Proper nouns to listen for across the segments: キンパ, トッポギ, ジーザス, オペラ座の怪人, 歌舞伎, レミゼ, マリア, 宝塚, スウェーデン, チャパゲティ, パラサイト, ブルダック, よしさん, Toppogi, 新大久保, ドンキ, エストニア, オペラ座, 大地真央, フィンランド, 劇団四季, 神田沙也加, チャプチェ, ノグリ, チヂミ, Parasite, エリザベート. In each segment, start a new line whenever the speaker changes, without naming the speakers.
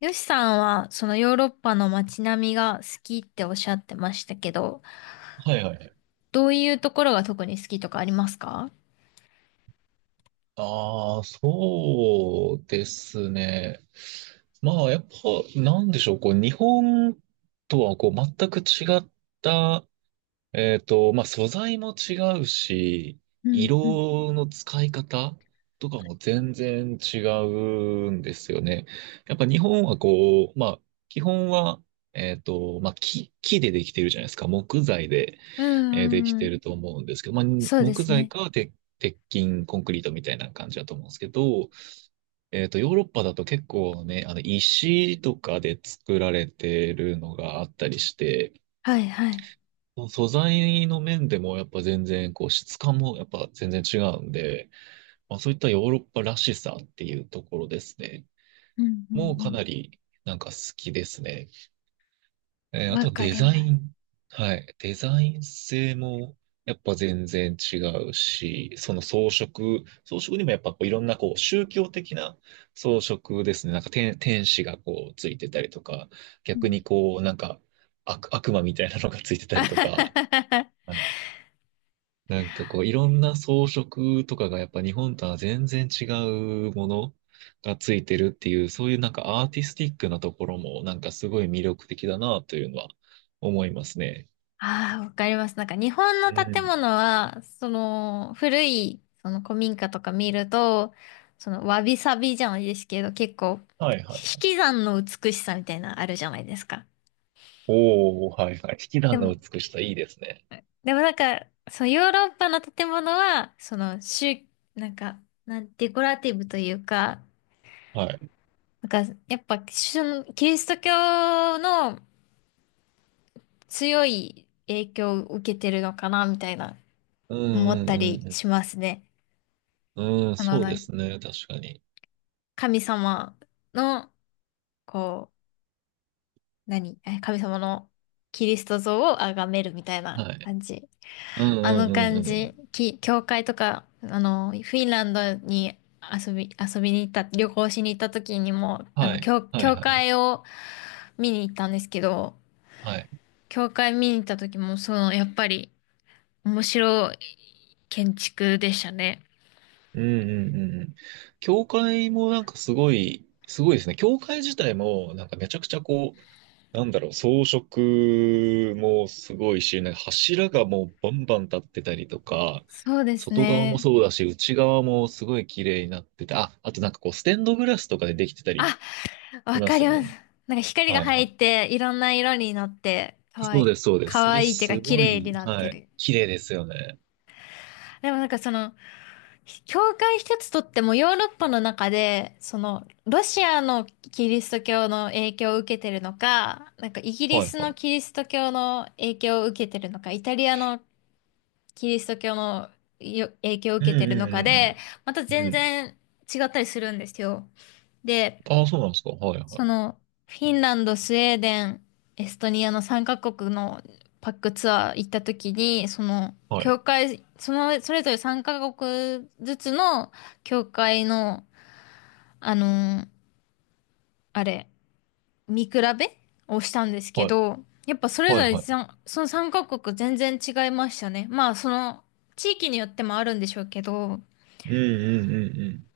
よしさんは、そのヨーロッパの街並みが好きっておっしゃってましたけど、
はいはい。
どういうところが特に好きとかありますか？
ああ、そうですね。まあ、やっぱ、なんでしょう、こう、日本とは、こう、全く違った、まあ、素材も違うし、
うんうん
色の使い方とかも全然違うんですよね。やっぱ日本は、こう、まあ、基本は、まあ、木でできてるじゃないですか、木材で。
う
で
ん
き
うんう
てる
ん。
と思うんですけど、まあ、
そうで
木
す
材
ね。
か鉄、鉄筋、コンクリートみたいな感じだと思うんですけど、ヨーロッパだと結構ね、あの、石とかで作られてるのがあったりして、
はいはい。
素材の面でもやっぱ全然、こう、質感もやっぱ全然違うんで、まあ、そういったヨーロッパらしさっていうところですね。
うんう
もうかな
ん
り、なんか好きですね。
うん。
あ
わ
と
か
デ
り
ザ
ま
イ
す。
ン。はい。デザイン性もやっぱ全然違うし、装飾にもやっぱこういろんなこう宗教的な装飾ですね。なんか天使がこうついてたりとか、
う
逆に
ん。
こうなんか悪魔みたいなのがついてた
あ
りと
は
か、
ははは。
なんかこう、いろんな装飾とかがやっぱ日本とは全然違うものがついてるっていう、そういうなんかアーティスティックなところもなんかすごい魅力的だなというのは思いますね。
あー、わかります。なんか日本の
う
建
ん。
物は、その古い、その古民家とか見ると、そのわびさびじゃないですけど、結構、
はいは
引
い。
き算の美しさみたいなのあるじゃないですか。
おー、はいはい。引き
で
算の
も、
美しさいいですね。
でもなんか、そのヨーロッパの建物は、その、なんか、デコラティブというか、
はい。
なんか、やっぱ、キリスト教の強い影響を受けてるのかな、みたいな、
うん
思
う
っ
ん
たり
うん
しますね。
うん。うん、
あの、
そう
な
で
んか
すね。確かに。
神様の、こう、神様のキリスト像を崇めるみたいな
はい。
感じ。
うん
あ
う
の
んう
感
んうん。
じ、教会とか、あの、フィンランドに遊び、遊びに行った、旅行しに行った時にも、あ
は
の、
い。はい
教
はいはい。
会を見に行ったんですけど、
はい、
教会見に行った時も、その、やっぱり、面白い建築でしたね。
うんうんうんうん。教会もなんかすごい、すごいですね。教会自体もなんかめちゃくちゃこう、なんだろう、装飾もすごいし、なんか柱がもうバンバン立ってたりとか、
そうです
外側も
ね。
そうだし、内側もすごい綺麗になってて、あ、あとなんかこう、ステンドグラスとかでできてた
あ、
りし
わ
ま
か
す
り
よ
ます。
ね。
なんか光が
はい
入
はい。
って、いろんな色になって、かわ
そ
い
うで
い。
す、そうです。
か
そ
わ
れ
いいっていうか、
す
綺
ご
麗に
い、
なっ
は
て
い。
る。
綺麗ですよね。
でもなんかその、教会一つとってもヨーロッパの中で、その、ロシアのキリスト教の影響を受けてるのか、なんかイギリ
はい
ス
は
の
い。
キリスト教の影響を受けてるのか、イタリアのキリスト教の影響を
うん
受けてる
う
のかで、また
んうんうん。
全
うん。
然違ったりするんですよ。で、
ああ、そうなんですか。はいは
そ
い。
の、フィンランド、スウェーデン、エストニアの3カ国のパックツアー行った時に、その、
はい。
教会、その、それぞれ3カ国ずつの教会の、あのーあれ、見比べをしたんですけ
はい。
ど、やっぱそれ
は
ぞ
い
れ
はい。
その3カ国全然違いましたね。まあ、その、地域によってもあるんでしょうけど、
うんうんうんうん、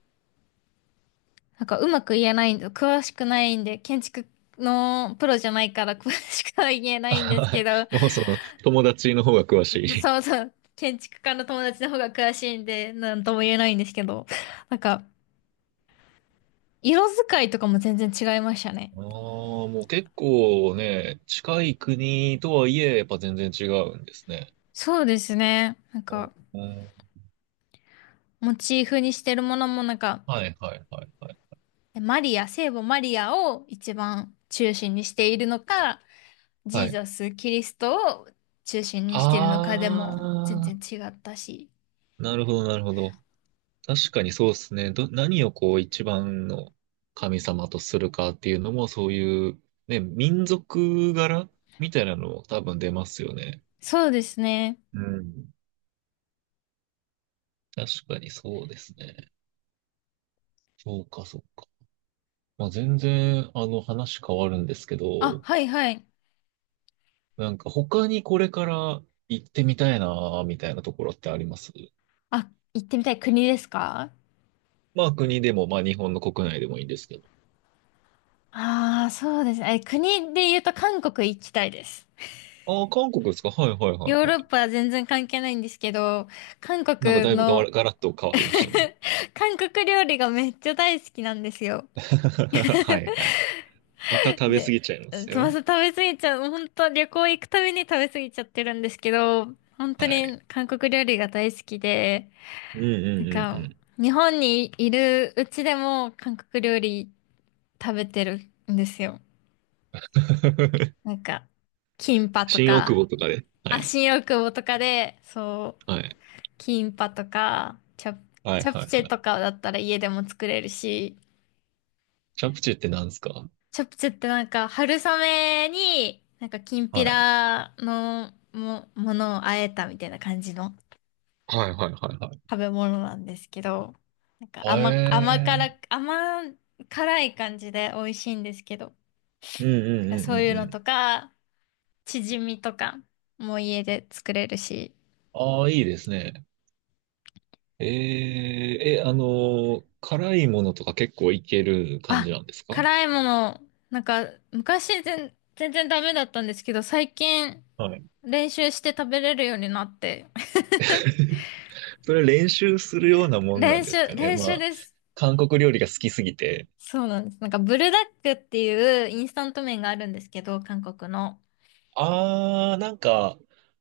なんかうまく言えないんで、詳しくないんで、建築のプロじゃないから 詳しくは言えないんです
は
け
い。
ど、
もうその、友達の方が詳しい。
そうそう。建築家の友達の方が詳しいんで、なんとも言えないんですけど。なんか、色使いとかも全然違いましたね。
ああ、もう結構ね、近い国とはいえ、やっぱ全然違うんですね。
そうですね。なんか、
おお、
モチーフにしてるものもなんか、
はいはいはいはい。
マリア、聖母マリアを一番中心にしているのか、ジ
は
ー
い。
ザス、キリストを中心にしているのかでも全
ああ、
然違ったし。
なるほどなるほど。確かにそうですね。ど、何をこう一番の神様とするかっていうのも、そういう、ね、民族柄みたいなのも多分出ますよね。
そうですね。
うん。確かにそうですね。そうか、そうか。まあ、全然、あの、話変わるんですけ
あ、
ど、
はいはい。
なんか他にこれから行ってみたいな、みたいなところってあります？
あ、行ってみたい国ですか？
まあ、国でも、まあ、日本の国内でもいいんですけど。
ああー、そうですね。国で言うと韓国行きたいです。
ああ、韓国ですか？はいはいはい
ヨー
は
ロ
い。
ッパは全然関係ないんですけど、韓
なんかだ
国
いぶがわ
の、
ら、ガラッと変わりましたね。
韓国料理がめっちゃ大好きなんですよ。
はいはいはい。また食べ過
で、
ぎちゃいます
つま
よ。
ず食べ過ぎちゃう、本当旅行行くたびに食べ過ぎちゃってるんですけど、本
は
当
い。
に韓国料理が大好きで、
うんう
なん
んうんう
か、
ん。
日本にいるうちでも韓国料理食べてるんですよ。なんか、キンパと
新大久
か、
保とかで。は
あ、
い。
新大久保とかで、そ
はい。
う、キンパとか、
はい
チャ
は
プ
い
チ
は
ェ
い。
とかだったら家でも作れるし、
チャプチェって何ですか？
チャプチェってなんか春雨に、なんかきんぴ
はい。
らのものをあえたみたいな感じの
はいはいはいは
食べ物なんですけど、なんか
い。へえ。
甘辛い感じで美味しいんですけど、
うんう
だ
ん
から
うん
そう
う
い
ん
う
う
のと
ん。
か、チヂミとかも家で作れるし、
ああ、いいですね。えー、え、あの、辛いものとか結構いける感
あ、
じなんですか？
辛いもの、なんか、昔全然ダメだったんですけど、最近
はい。
練習して食べれるようになって。
それ練習するようなもんなん
練
です
習、
かね。
練
ま
習
あ、
です。
韓国料理が好きすぎて。
そうなんです。なんか、ブルダックっていうインスタント麺があるんですけど、韓国の。
ああ、なんか、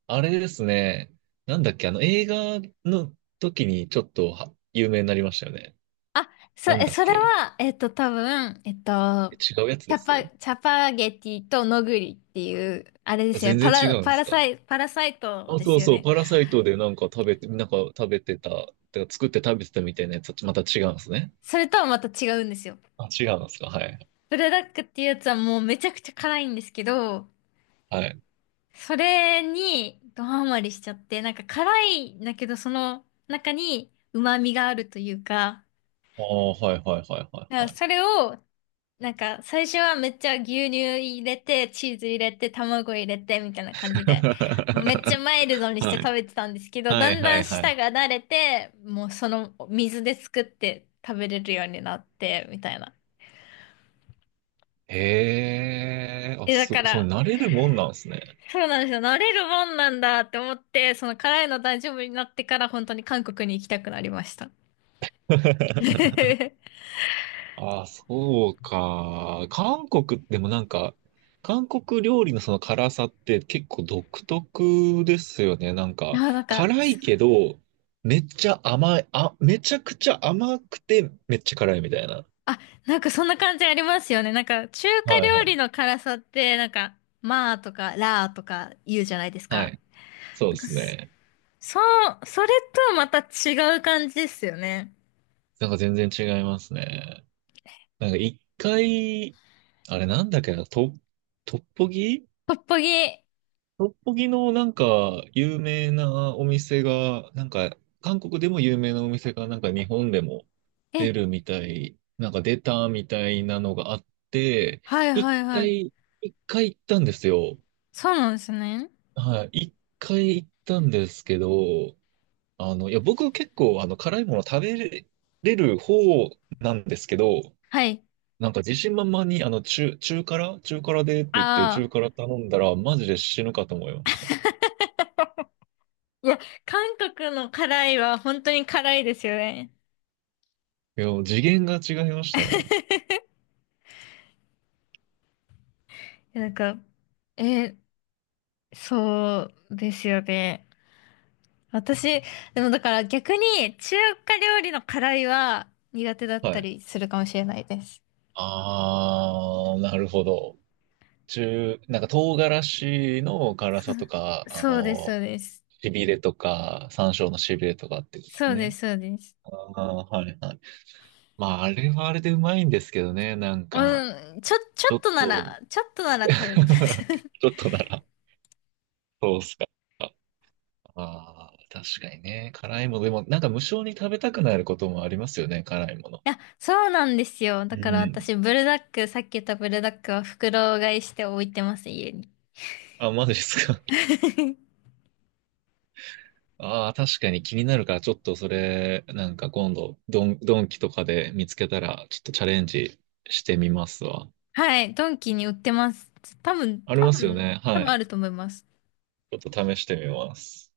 あれですね。なんだっけ、あの、映画の時にちょっとは有名になりましたよね。
あ、
なんだっ
それ
け。
は、多分、
え、違うやつです？
チャパゲティとノグリっていう、あれですよね。
全然違うんですか？
パラサイト
あ、
で
そ
す
う
よ
そう、
ね。
パラサイトでなんか食べて、なんか食べてた、てか作って食べてたみたいなやつはまた違うんですね。
それとはまた違うんですよ。
あ、違うんですか、はい。
ブルダックっていうやつはもうめちゃくちゃ辛いんですけど、
はい。
それにドハマりしちゃって、なんか辛いんだけど、その中に旨味があるというか、
ああ、はいはいはいは
だか
い
ら
はい。
それを、なんか最初はめっちゃ牛乳入れて、チーズ入れて、卵入れて、みたいな感じで、めっちゃマイルド にして
はい。
食べてたんですけど、
は
だ
い
ん
は
だ
い
ん
は
舌
い。
が慣れて、もうその水で作って食べれるようになって、みたいな。
へえ、あ、
だ
す
か
ごい、そう、
ら、
慣れるもんなんですね。
そうなんですよ。慣れるもんなんだって思って、その辛いの大丈夫になってから本当に韓国に行きたくなりました。
ああ、そうか。韓国でもなんか、韓国料理のその辛さって結構独特ですよね。なんか、
あ、なんか、
辛いけど、めちゃくちゃ甘くて、めっちゃ辛いみたいな。
あ、なんかそんな感じありますよね。なんか中華
はいは
料
い。
理の辛さって、なんか、まあとか、らーとか言うじゃないです
は
か。
い。そう
なん
で
か
すね。
そう、それとまた違う感じですよね。
なんか全然違いますね。なんか一回、あれなんだっけな、トッポギ、
トッポギ。え、
六本木のなんか有名なお店が、なんか韓国でも有名なお店がなんか日本でも出るみたい、なんか出たみたいなのがあって、
はい
一
はいはい。
回、一回行ったんですよ。
そうなんですね。
はい。一回行ったんですけど、あの、いや、僕結構あの辛いもの食べれる方なんですけど、
はい。
なんか自信満々にあの中辛中辛でって言って
ああ。
中辛頼んだらマジで死ぬかと思いましたね。
いや、韓国の辛いは本当に辛いですよね。
いや、も次元が違いましたね。
なんか、え、そうですよね。私、でもだから逆に中華料理の辛いは苦手だっ
は
た
い。
りするかもしれないです。
あー、なるほど。中、なんか唐辛子の辛さとか、あ
そうです、そ
の、
うです。
しびれとか、山椒のしびれとかってことです
そうで
ね。
す、そうです。
あー、はいはい。まあ、あれはあれでうまいんですけどね、なんか、
うん、ちょ、ちょ
ちょ
っ
っ
とな
と、
ら、ちょっとなら 食べれます。
ちょっとなら、そうっすか。ああ、確かにね。辛いもの、でも、なんか無性に食べたくなることもありますよね、辛いもの。
いや、そうなんですよ。
う
だから
ん。
私、ブルダック、さっき言ったブルダックは袋買いして置いてます、家に。
あ、マジですか？ああ、確かに気になるから、ちょっとそれ、なんか今度、ドンキとかで見つけたら、ちょっとチャレンジしてみますわ。
はい、ドンキに売ってます。多分、
あり
多
ますよ
分、
ね。
多
は
分あ
い。
ると思います。
ちょっと試してみます。